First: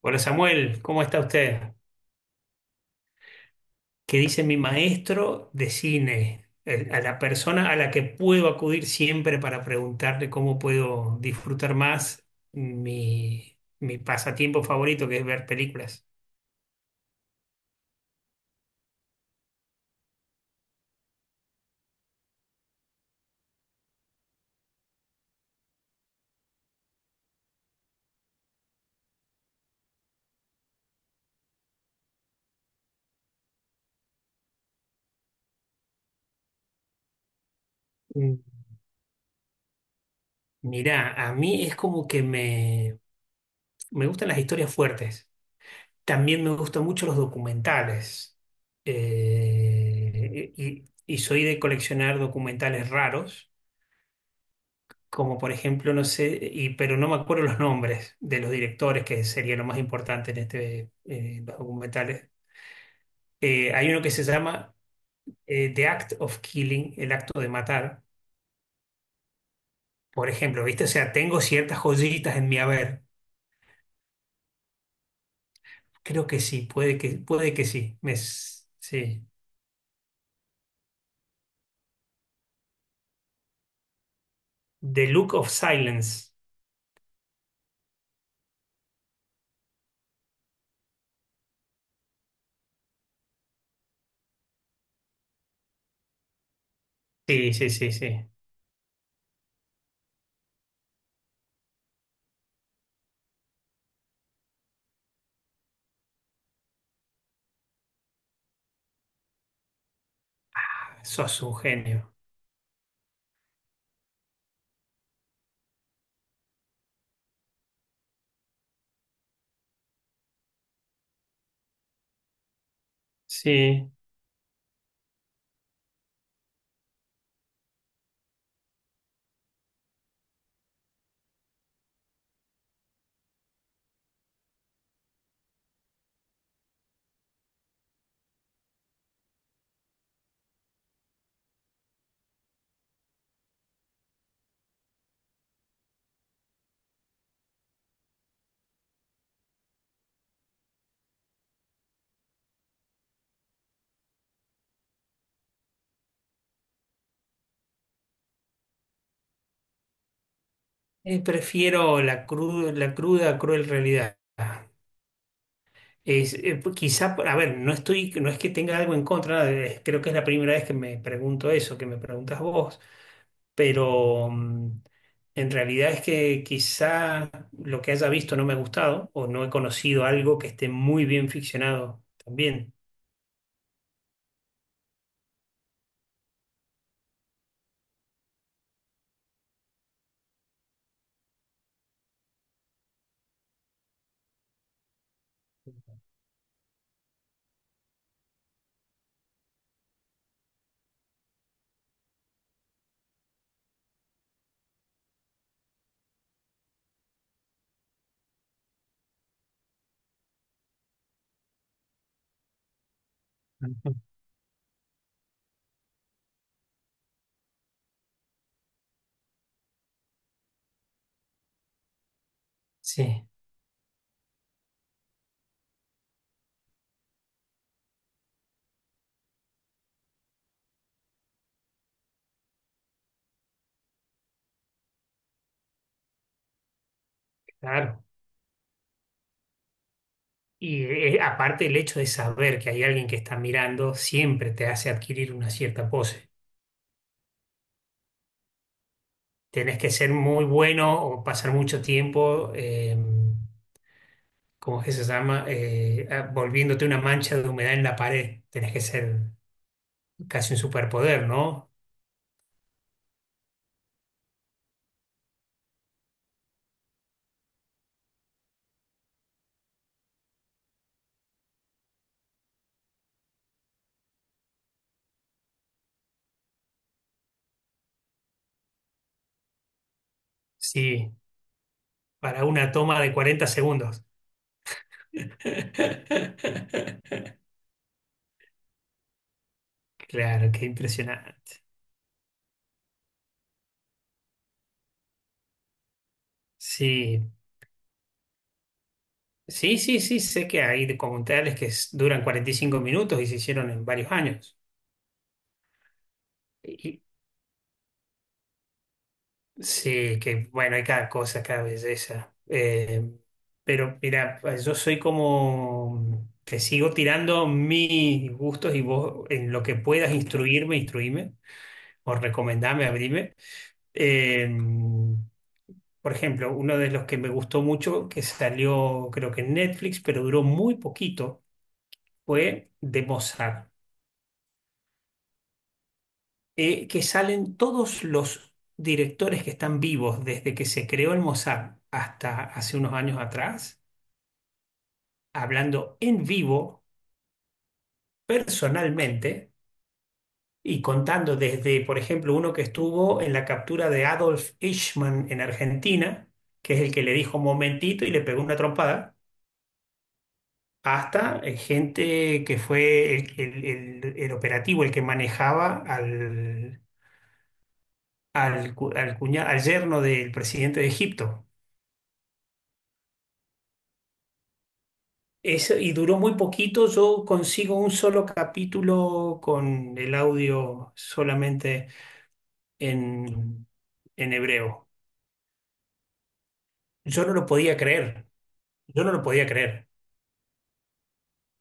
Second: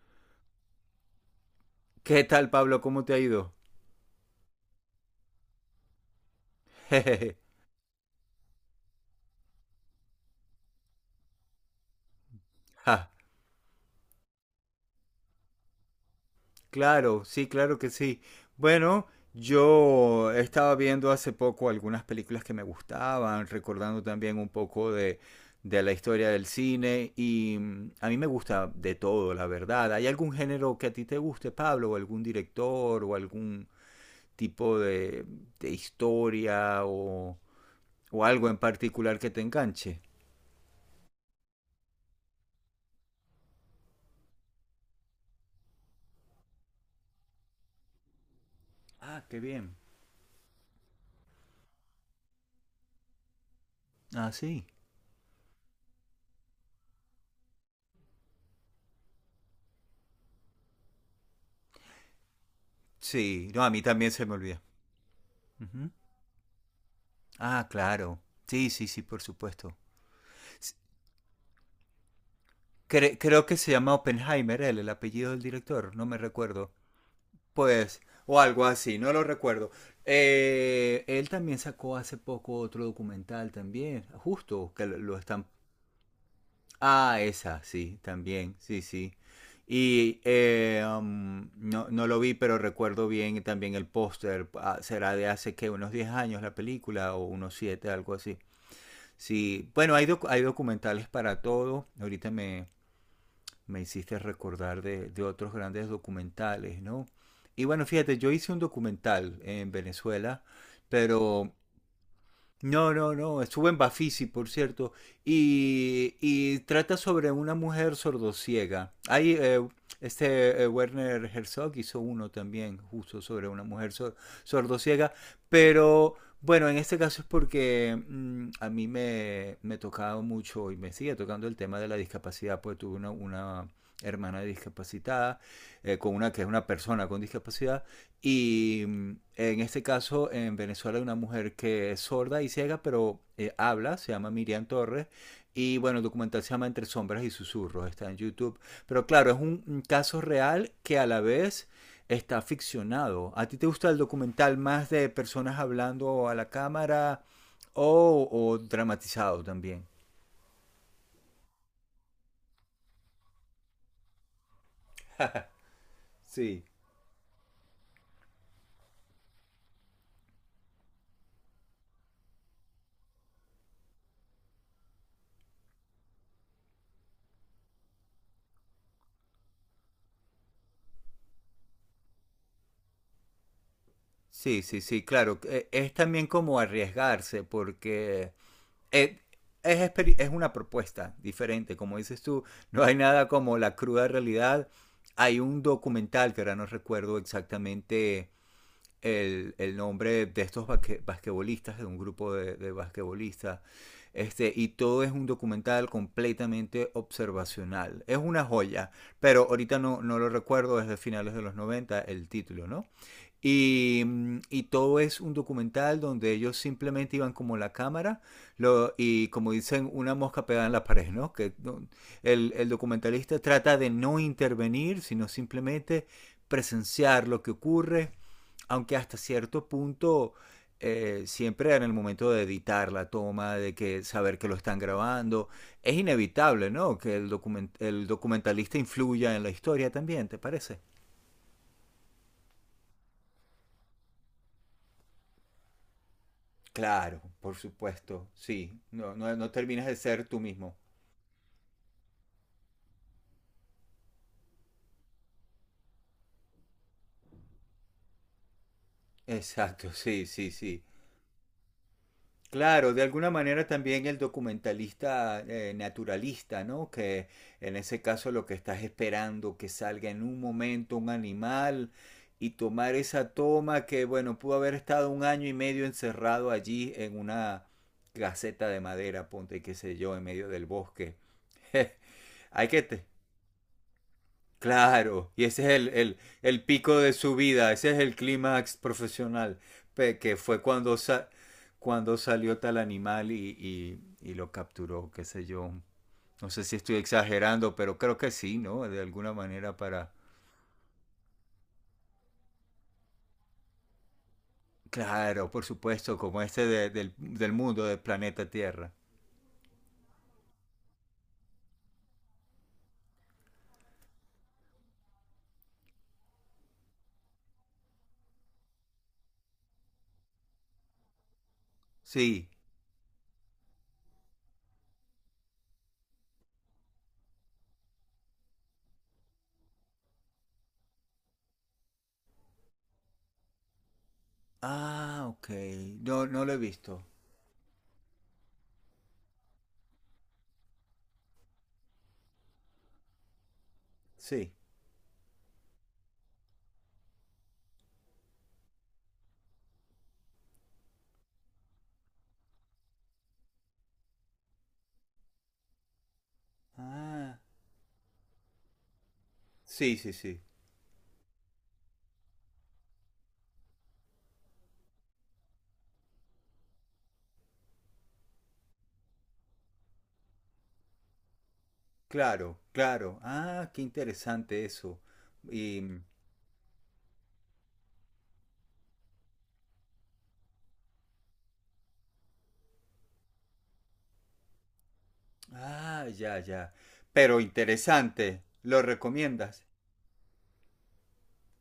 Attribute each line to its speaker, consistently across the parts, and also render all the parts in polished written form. Speaker 1: Hola Samuel, ¿cómo está usted?
Speaker 2: ¿Qué tal, Pablo? ¿Cómo te ha ido?
Speaker 1: ¿Qué dice mi maestro de cine? A la
Speaker 2: Jejeje.
Speaker 1: persona a la que puedo acudir siempre para preguntarle cómo puedo disfrutar más
Speaker 2: Ja,
Speaker 1: mi pasatiempo favorito, que es ver películas.
Speaker 2: claro, sí, claro que sí. Bueno, yo estaba viendo hace poco algunas películas que me gustaban, recordando también un poco de la historia del cine y, a mí me gusta de todo, la verdad. ¿Hay algún género que a ti te guste, Pablo? ¿O algún director o algún tipo de historia o
Speaker 1: Mm.
Speaker 2: algo en particular que te enganche?
Speaker 1: Mirá, a mí es como que me gustan las historias fuertes. También me gustan mucho los documentales.
Speaker 2: Ah, qué bien.
Speaker 1: Y soy de coleccionar documentales raros
Speaker 2: Ah, sí.
Speaker 1: como por ejemplo, no sé, y, pero no me acuerdo los nombres de los directores, que sería lo más importante en este documentales.
Speaker 2: Sí, no, a mí
Speaker 1: Hay uno
Speaker 2: también
Speaker 1: que
Speaker 2: se
Speaker 1: se
Speaker 2: me olvida.
Speaker 1: llama The
Speaker 2: Ujú.
Speaker 1: Act of Killing, el acto de
Speaker 2: Ah,
Speaker 1: matar,
Speaker 2: claro. Sí, sí, sí, por supuesto.
Speaker 1: por ejemplo,
Speaker 2: S-
Speaker 1: ¿viste? O sea, tengo ciertas joyitas en mi haber.
Speaker 2: Creo que se llama Oppenheimer, el apellido del director, no me
Speaker 1: Creo que sí,
Speaker 2: recuerdo.
Speaker 1: puede que sí.
Speaker 2: Pues, o algo así, no lo
Speaker 1: Sí.
Speaker 2: recuerdo. Él también sacó hace poco otro documental también, justo, que lo,
Speaker 1: The
Speaker 2: lo
Speaker 1: Look
Speaker 2: están...
Speaker 1: of Silence.
Speaker 2: Ah, esa, sí, también, sí, sí. Y no, no lo vi, pero recuerdo bien también el póster. Ah, será de hace qué, unos 10 años la película o
Speaker 1: Sí,
Speaker 2: unos
Speaker 1: sí,
Speaker 2: 7,
Speaker 1: sí,
Speaker 2: algo
Speaker 1: sí.
Speaker 2: así. Sí, bueno, hay documentales para todo. Ahorita me hiciste recordar de otros grandes documentales, ¿no? Y bueno, fíjate, yo hice un documental en Venezuela,
Speaker 1: Sos
Speaker 2: pero
Speaker 1: un genio.
Speaker 2: no, no, no, estuvo en Bafisi, por cierto, y trata sobre una mujer sordociega. Este Werner Herzog hizo uno también, justo sobre una
Speaker 1: Sí.
Speaker 2: mujer sordociega, pero bueno, en este caso es porque a mí me tocaba mucho y me sigue tocando el tema de la discapacidad, pues tuve una hermana discapacitada, con una que es una persona con discapacidad, y en este caso, en Venezuela hay una mujer que es sorda y ciega, pero habla, se llama Miriam Torres. Y bueno, el documental se llama Entre sombras y susurros, está en YouTube. Pero claro, es un caso real que a la vez está ficcionado. ¿A ti te gusta el documental más de personas hablando a la cámara o dramatizado también?
Speaker 1: Prefiero la cruda, cruel realidad.
Speaker 2: Sí.
Speaker 1: Quizá, a ver, no es que tenga algo en contra, nada, creo que es la primera vez que me pregunto eso, que me preguntas vos, pero en realidad es que quizá lo que haya visto no me ha gustado o no he conocido algo que esté muy bien ficcionado también.
Speaker 2: Sí, sí, sí, claro, que es también como arriesgarse porque eh, es, es una propuesta diferente, como dices tú, no hay nada como la cruda realidad. Hay un documental que ahora no recuerdo exactamente el nombre de estos basquetbolistas, de un grupo de basquetbolistas, este, y todo es un documental completamente observacional. Es una joya, pero ahorita no, no lo recuerdo desde finales de los 90 el título, ¿no?
Speaker 1: Ujú.
Speaker 2: Y todo es un documental donde ellos simplemente iban como la cámara y como dicen, una mosca pegada en la pared, ¿no? Que el
Speaker 1: Sí.
Speaker 2: documentalista trata de no intervenir, sino simplemente presenciar lo que ocurre, aunque hasta cierto punto siempre en el momento de editar la toma, de que saber que lo están grabando, es inevitable, ¿no? Que el, document-
Speaker 1: Claro.
Speaker 2: el documentalista influya en la historia también, ¿te parece?
Speaker 1: Y aparte el hecho de saber que hay alguien que está mirando siempre te hace adquirir una cierta pose.
Speaker 2: Claro, por supuesto, sí. No, no, no
Speaker 1: Tenés
Speaker 2: terminas
Speaker 1: que
Speaker 2: de
Speaker 1: ser
Speaker 2: ser tú
Speaker 1: muy
Speaker 2: mismo.
Speaker 1: bueno o pasar mucho tiempo. ¿Cómo es que se llama? Volviéndote una mancha de humedad en la pared. Tenés que ser
Speaker 2: Exacto, sí, sí,
Speaker 1: casi un
Speaker 2: sí.
Speaker 1: superpoder, ¿no?
Speaker 2: Claro, de alguna manera también el documentalista naturalista, ¿no? Que en ese caso lo que estás esperando que salga en un momento un animal y tomar esa toma que, bueno, pudo haber estado un año y medio encerrado allí en una caseta de madera, ponte qué sé yo, en medio del
Speaker 1: Sí,
Speaker 2: bosque.
Speaker 1: para
Speaker 2: Hay
Speaker 1: una
Speaker 2: que
Speaker 1: toma
Speaker 2: te-
Speaker 1: de 40 segundos.
Speaker 2: Claro, y ese es el pico de su vida, ese es el clímax profesional, que
Speaker 1: Claro,
Speaker 2: fue
Speaker 1: qué
Speaker 2: cuando,
Speaker 1: impresionante.
Speaker 2: cuando salió tal animal y lo capturó, qué sé yo. No sé si estoy
Speaker 1: Sí,
Speaker 2: exagerando, pero creo que sí, ¿no? De alguna manera
Speaker 1: sí, sí,
Speaker 2: para...
Speaker 1: sí, sé que hay documentales que duran 45 minutos y se hicieron en varios años.
Speaker 2: Claro, por supuesto, como este de-
Speaker 1: Y,
Speaker 2: del, del mundo, del planeta Tierra.
Speaker 1: sí, que bueno, hay cada cosa, cada belleza. Pero mira, pues, yo soy como, te sigo tirando mis gustos y vos en lo que puedas instruíme o
Speaker 2: Sí.
Speaker 1: recomendame, abrime. Eh, por ejemplo, uno de los que me gustó mucho, que salió creo que en Netflix, pero duró muy poquito, fue de Mozart,
Speaker 2: Ah, ok. No, no lo he visto.
Speaker 1: que salen todos los directores que están vivos desde que se creó el Mozart hasta hace unos años atrás
Speaker 2: Sí.
Speaker 1: hablando en vivo, personalmente, y contando desde, por ejemplo, uno que estuvo en la captura de Adolf Eichmann en Argentina, que es el que le
Speaker 2: Ah.
Speaker 1: dijo un momentito y le pegó una trompada,
Speaker 2: Sí, sí, sí.
Speaker 1: hasta gente que fue el operativo, el que manejaba al, al, cu- al cuña- al yerno del presidente de Egipto.
Speaker 2: Claro, claro. Ah, qué interesante eso.
Speaker 1: Eso,
Speaker 2: Y,
Speaker 1: y duró muy poquito, yo consigo un solo capítulo con el audio solamente en, en hebreo.
Speaker 2: ah, ya, ya.
Speaker 1: Yo no
Speaker 2: Pero
Speaker 1: lo podía creer,
Speaker 2: interesante. ¿Lo
Speaker 1: yo no lo podía
Speaker 2: recomiendas?
Speaker 1: creer.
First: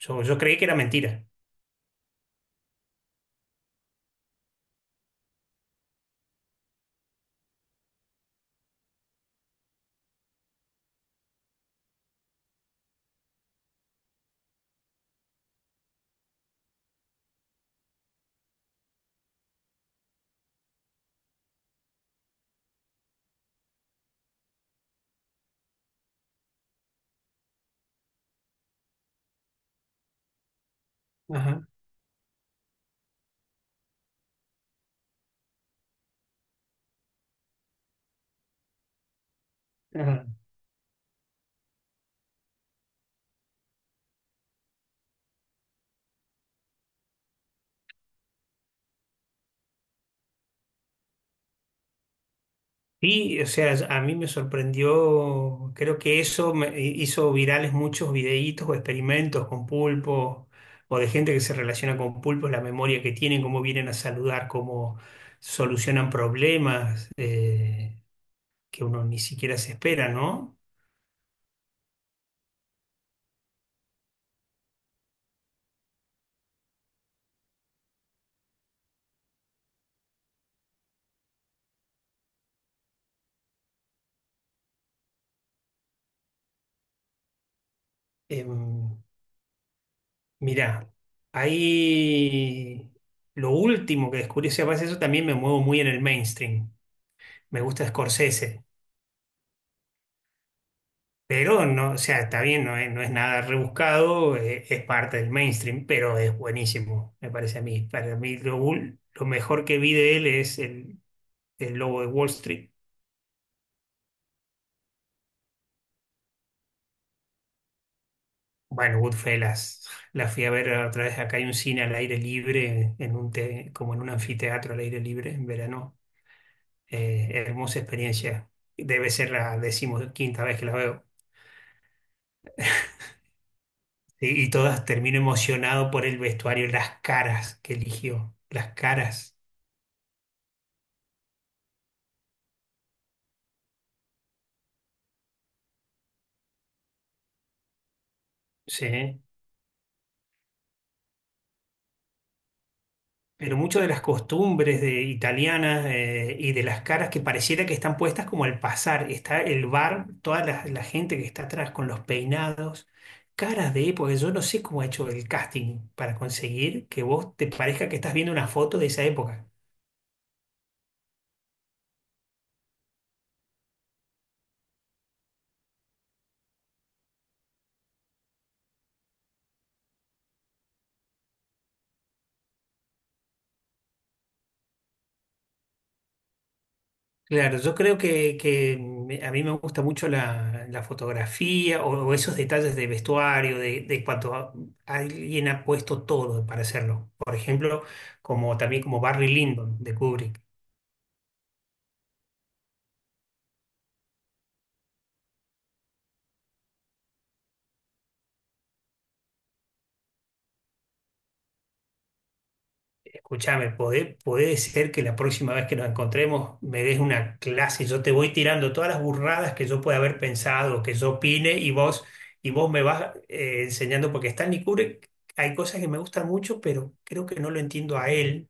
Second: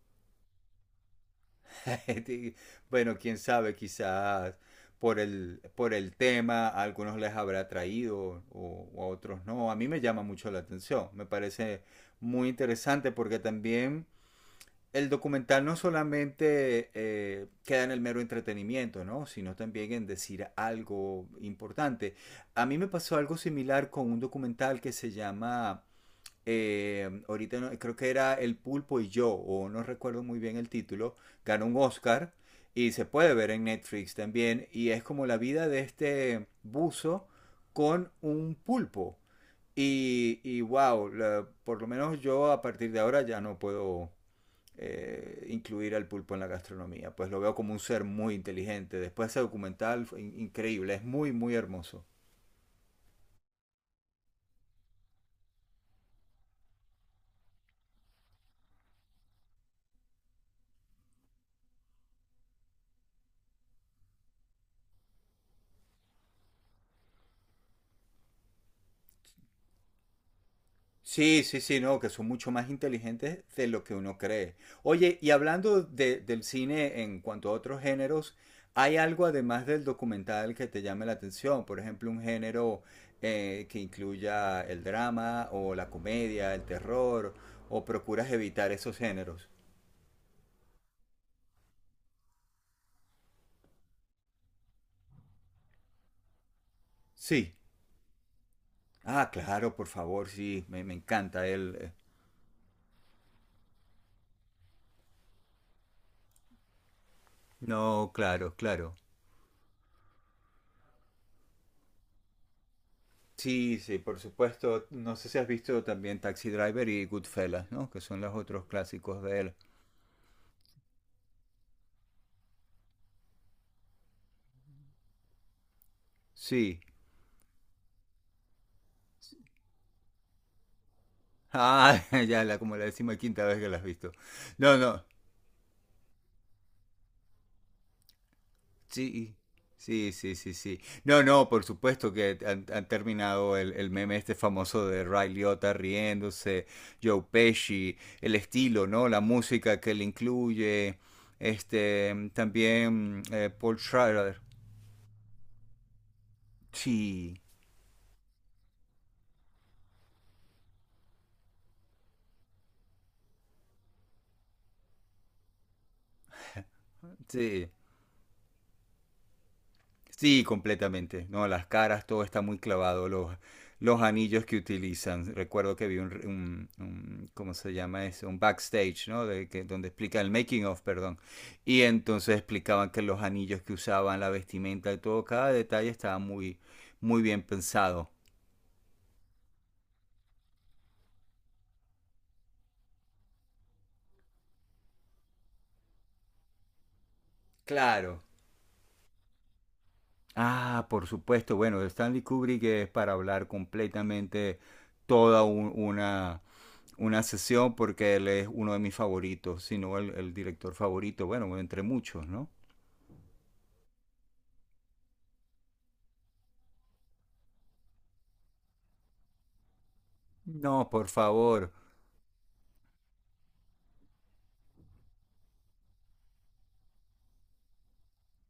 Speaker 1: Yo creí que era mentira.
Speaker 2: Di- Bueno, quién sabe, quizás por el tema a algunos les habrá atraído o a otros no. A mí me llama mucho la atención. Me parece muy interesante porque también el documental no solamente queda en el mero entretenimiento, ¿no? Sino también en decir algo importante. A mí me pasó algo similar con un documental que se llama, ahorita no- creo que era El pulpo y yo, o no recuerdo muy bien el título, ganó
Speaker 1: Ajá,
Speaker 2: un Oscar y se puede ver en Netflix también, y es como la vida de este buzo con un pulpo.
Speaker 1: ajá.
Speaker 2: Y, wow, por lo menos yo a partir de ahora ya no puedo incluir al pulpo en la gastronomía. Pues lo veo como un ser muy inteligente. Después ese documental, fue increíble, es muy, muy hermoso.
Speaker 1: Y, o sea, a mí me sorprendió, creo que eso me hizo virales muchos videitos o experimentos con pulpo o de gente que se relaciona con pulpos, la memoria que tienen, cómo vienen a saludar, cómo solucionan problemas que uno ni siquiera se espera, ¿no?
Speaker 2: Sí, sí, sí, no, que son mucho más inteligentes de lo que uno cree. Oye, y hablando del cine en cuanto a otros géneros, ¿hay algo además del documental que te llame la atención? Por ejemplo, un género que incluya el drama o la comedia, el terror, o procuras evitar esos
Speaker 1: Em,
Speaker 2: géneros.
Speaker 1: mirá, ahí lo último que descubrí, o sea, pasa eso también me muevo muy en el mainstream.
Speaker 2: Sí.
Speaker 1: Me gusta Scorsese,
Speaker 2: Ah, claro, por favor, sí, me encanta
Speaker 1: pero
Speaker 2: él.
Speaker 1: no, o sea, está bien, no es nada rebuscado, es, parte del mainstream, pero es buenísimo, me parece a mí.
Speaker 2: No,
Speaker 1: Para mí
Speaker 2: claro,
Speaker 1: lo,
Speaker 2: claro.
Speaker 1: lo mejor que vi de él es el Lobo de Wall Street.
Speaker 2: Sí, sí, por supuesto. No sé si has visto también Taxi Driver y Goodfellas, ¿no? Que son los otros
Speaker 1: Bueno,
Speaker 2: clásicos de él.
Speaker 1: Goodfellas, la fui a ver otra vez, acá hay un cine al aire libre, en un como en un anfiteatro al aire libre en verano.
Speaker 2: Sí.
Speaker 1: Hermosa experiencia. Debe ser la decimoquinta vez que la veo.
Speaker 2: Ah, ya, como la 15.ª vez que la has visto.
Speaker 1: Y
Speaker 2: No,
Speaker 1: todas
Speaker 2: no.
Speaker 1: termino emocionado por el vestuario, las caras que eligió, las
Speaker 2: Sí,
Speaker 1: caras,
Speaker 2: sí, sí, sí, sí. No, no, por supuesto que han terminado el meme este famoso de Ray Liotta riéndose, Joe Pesci, el estilo, ¿no? La
Speaker 1: sí.
Speaker 2: música que le incluye, este, también
Speaker 1: Pero
Speaker 2: Paul
Speaker 1: mucho de las
Speaker 2: Schrader.
Speaker 1: costumbres de italianas y de las caras que
Speaker 2: Sí,
Speaker 1: pareciera que están puestas como al pasar. Está el bar, la gente que está atrás con los peinados, caras de época. Yo no sé cómo ha hecho el casting para conseguir que vos te
Speaker 2: sí.
Speaker 1: parezca que estás viendo una foto de esa época.
Speaker 2: Sí, completamente. No, las caras, todo está muy clavado, los anillos que utilizan. Recuerdo que vi, ¿cómo se llama eso? Un backstage, ¿no? Donde explican el making of, perdón. Y entonces explicaban que los anillos que usaban, la vestimenta y todo, cada detalle estaba muy, muy bien
Speaker 1: Claro, yo creo
Speaker 2: pensado.
Speaker 1: que, a mí me gusta mucho la fotografía o esos detalles de vestuario, de cuando alguien ha puesto todo para hacerlo. Por ejemplo,
Speaker 2: Claro.
Speaker 1: como Barry Lyndon de Kubrick.
Speaker 2: Ah, por supuesto. Bueno, Stanley Kubrick es para hablar completamente toda una sesión porque él es uno de mis favoritos, si no el director favorito, bueno, entre muchos, ¿no?
Speaker 1: Escúchame, puede ser que la próxima vez que nos encontremos me des una clase, yo te voy tirando todas las burradas que yo pueda haber pensado,
Speaker 2: No,
Speaker 1: que
Speaker 2: por
Speaker 1: yo opine
Speaker 2: favor.
Speaker 1: y vos me vas enseñando, porque Stanley Kubrick, hay cosas que me gustan mucho, pero creo que no lo entiendo a él.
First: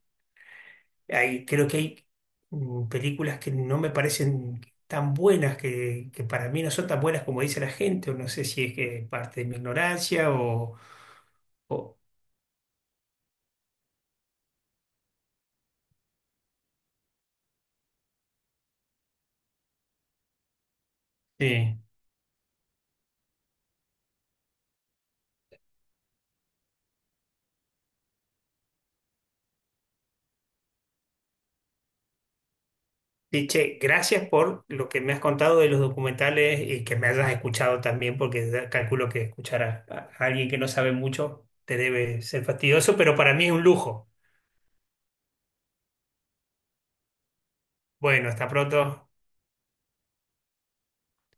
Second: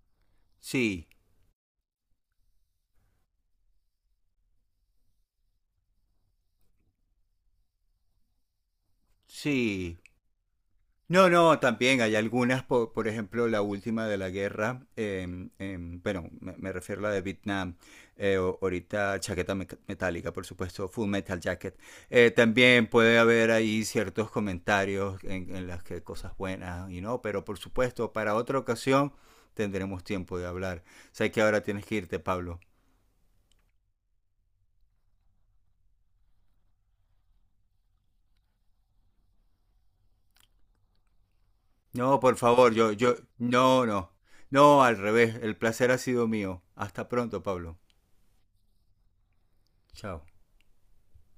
Speaker 2: Sí,
Speaker 1: Hay, creo que hay películas que no me parecen tan buenas, que para mí no son tan buenas como dice la gente, o no sé si es que es parte de mi
Speaker 2: sí.
Speaker 1: ignorancia
Speaker 2: No, no,
Speaker 1: o-
Speaker 2: también hay algunas, por ejemplo, la última de la guerra, bueno, me refiero a la de Vietnam, ahorita chaqueta metálica, por supuesto, Full Metal Jacket.
Speaker 1: sí.
Speaker 2: También puede haber ahí ciertos comentarios en las que cosas buenas y no, pero por supuesto, para otra ocasión tendremos tiempo de hablar. Sé que ahora tienes que irte, Pablo.
Speaker 1: Sí, che, gracias por lo que me has contado de los documentales y que me hayas escuchado también, porque calculo que escuchar a alguien que no sabe mucho te
Speaker 2: No,
Speaker 1: debe
Speaker 2: por
Speaker 1: ser
Speaker 2: favor, yo,
Speaker 1: fastidioso,
Speaker 2: yo,
Speaker 1: pero para mí es un
Speaker 2: no,
Speaker 1: lujo.
Speaker 2: no, no, al revés, el placer ha sido mío. Hasta pronto, Pablo.
Speaker 1: Bueno, hasta pronto.
Speaker 2: Chao.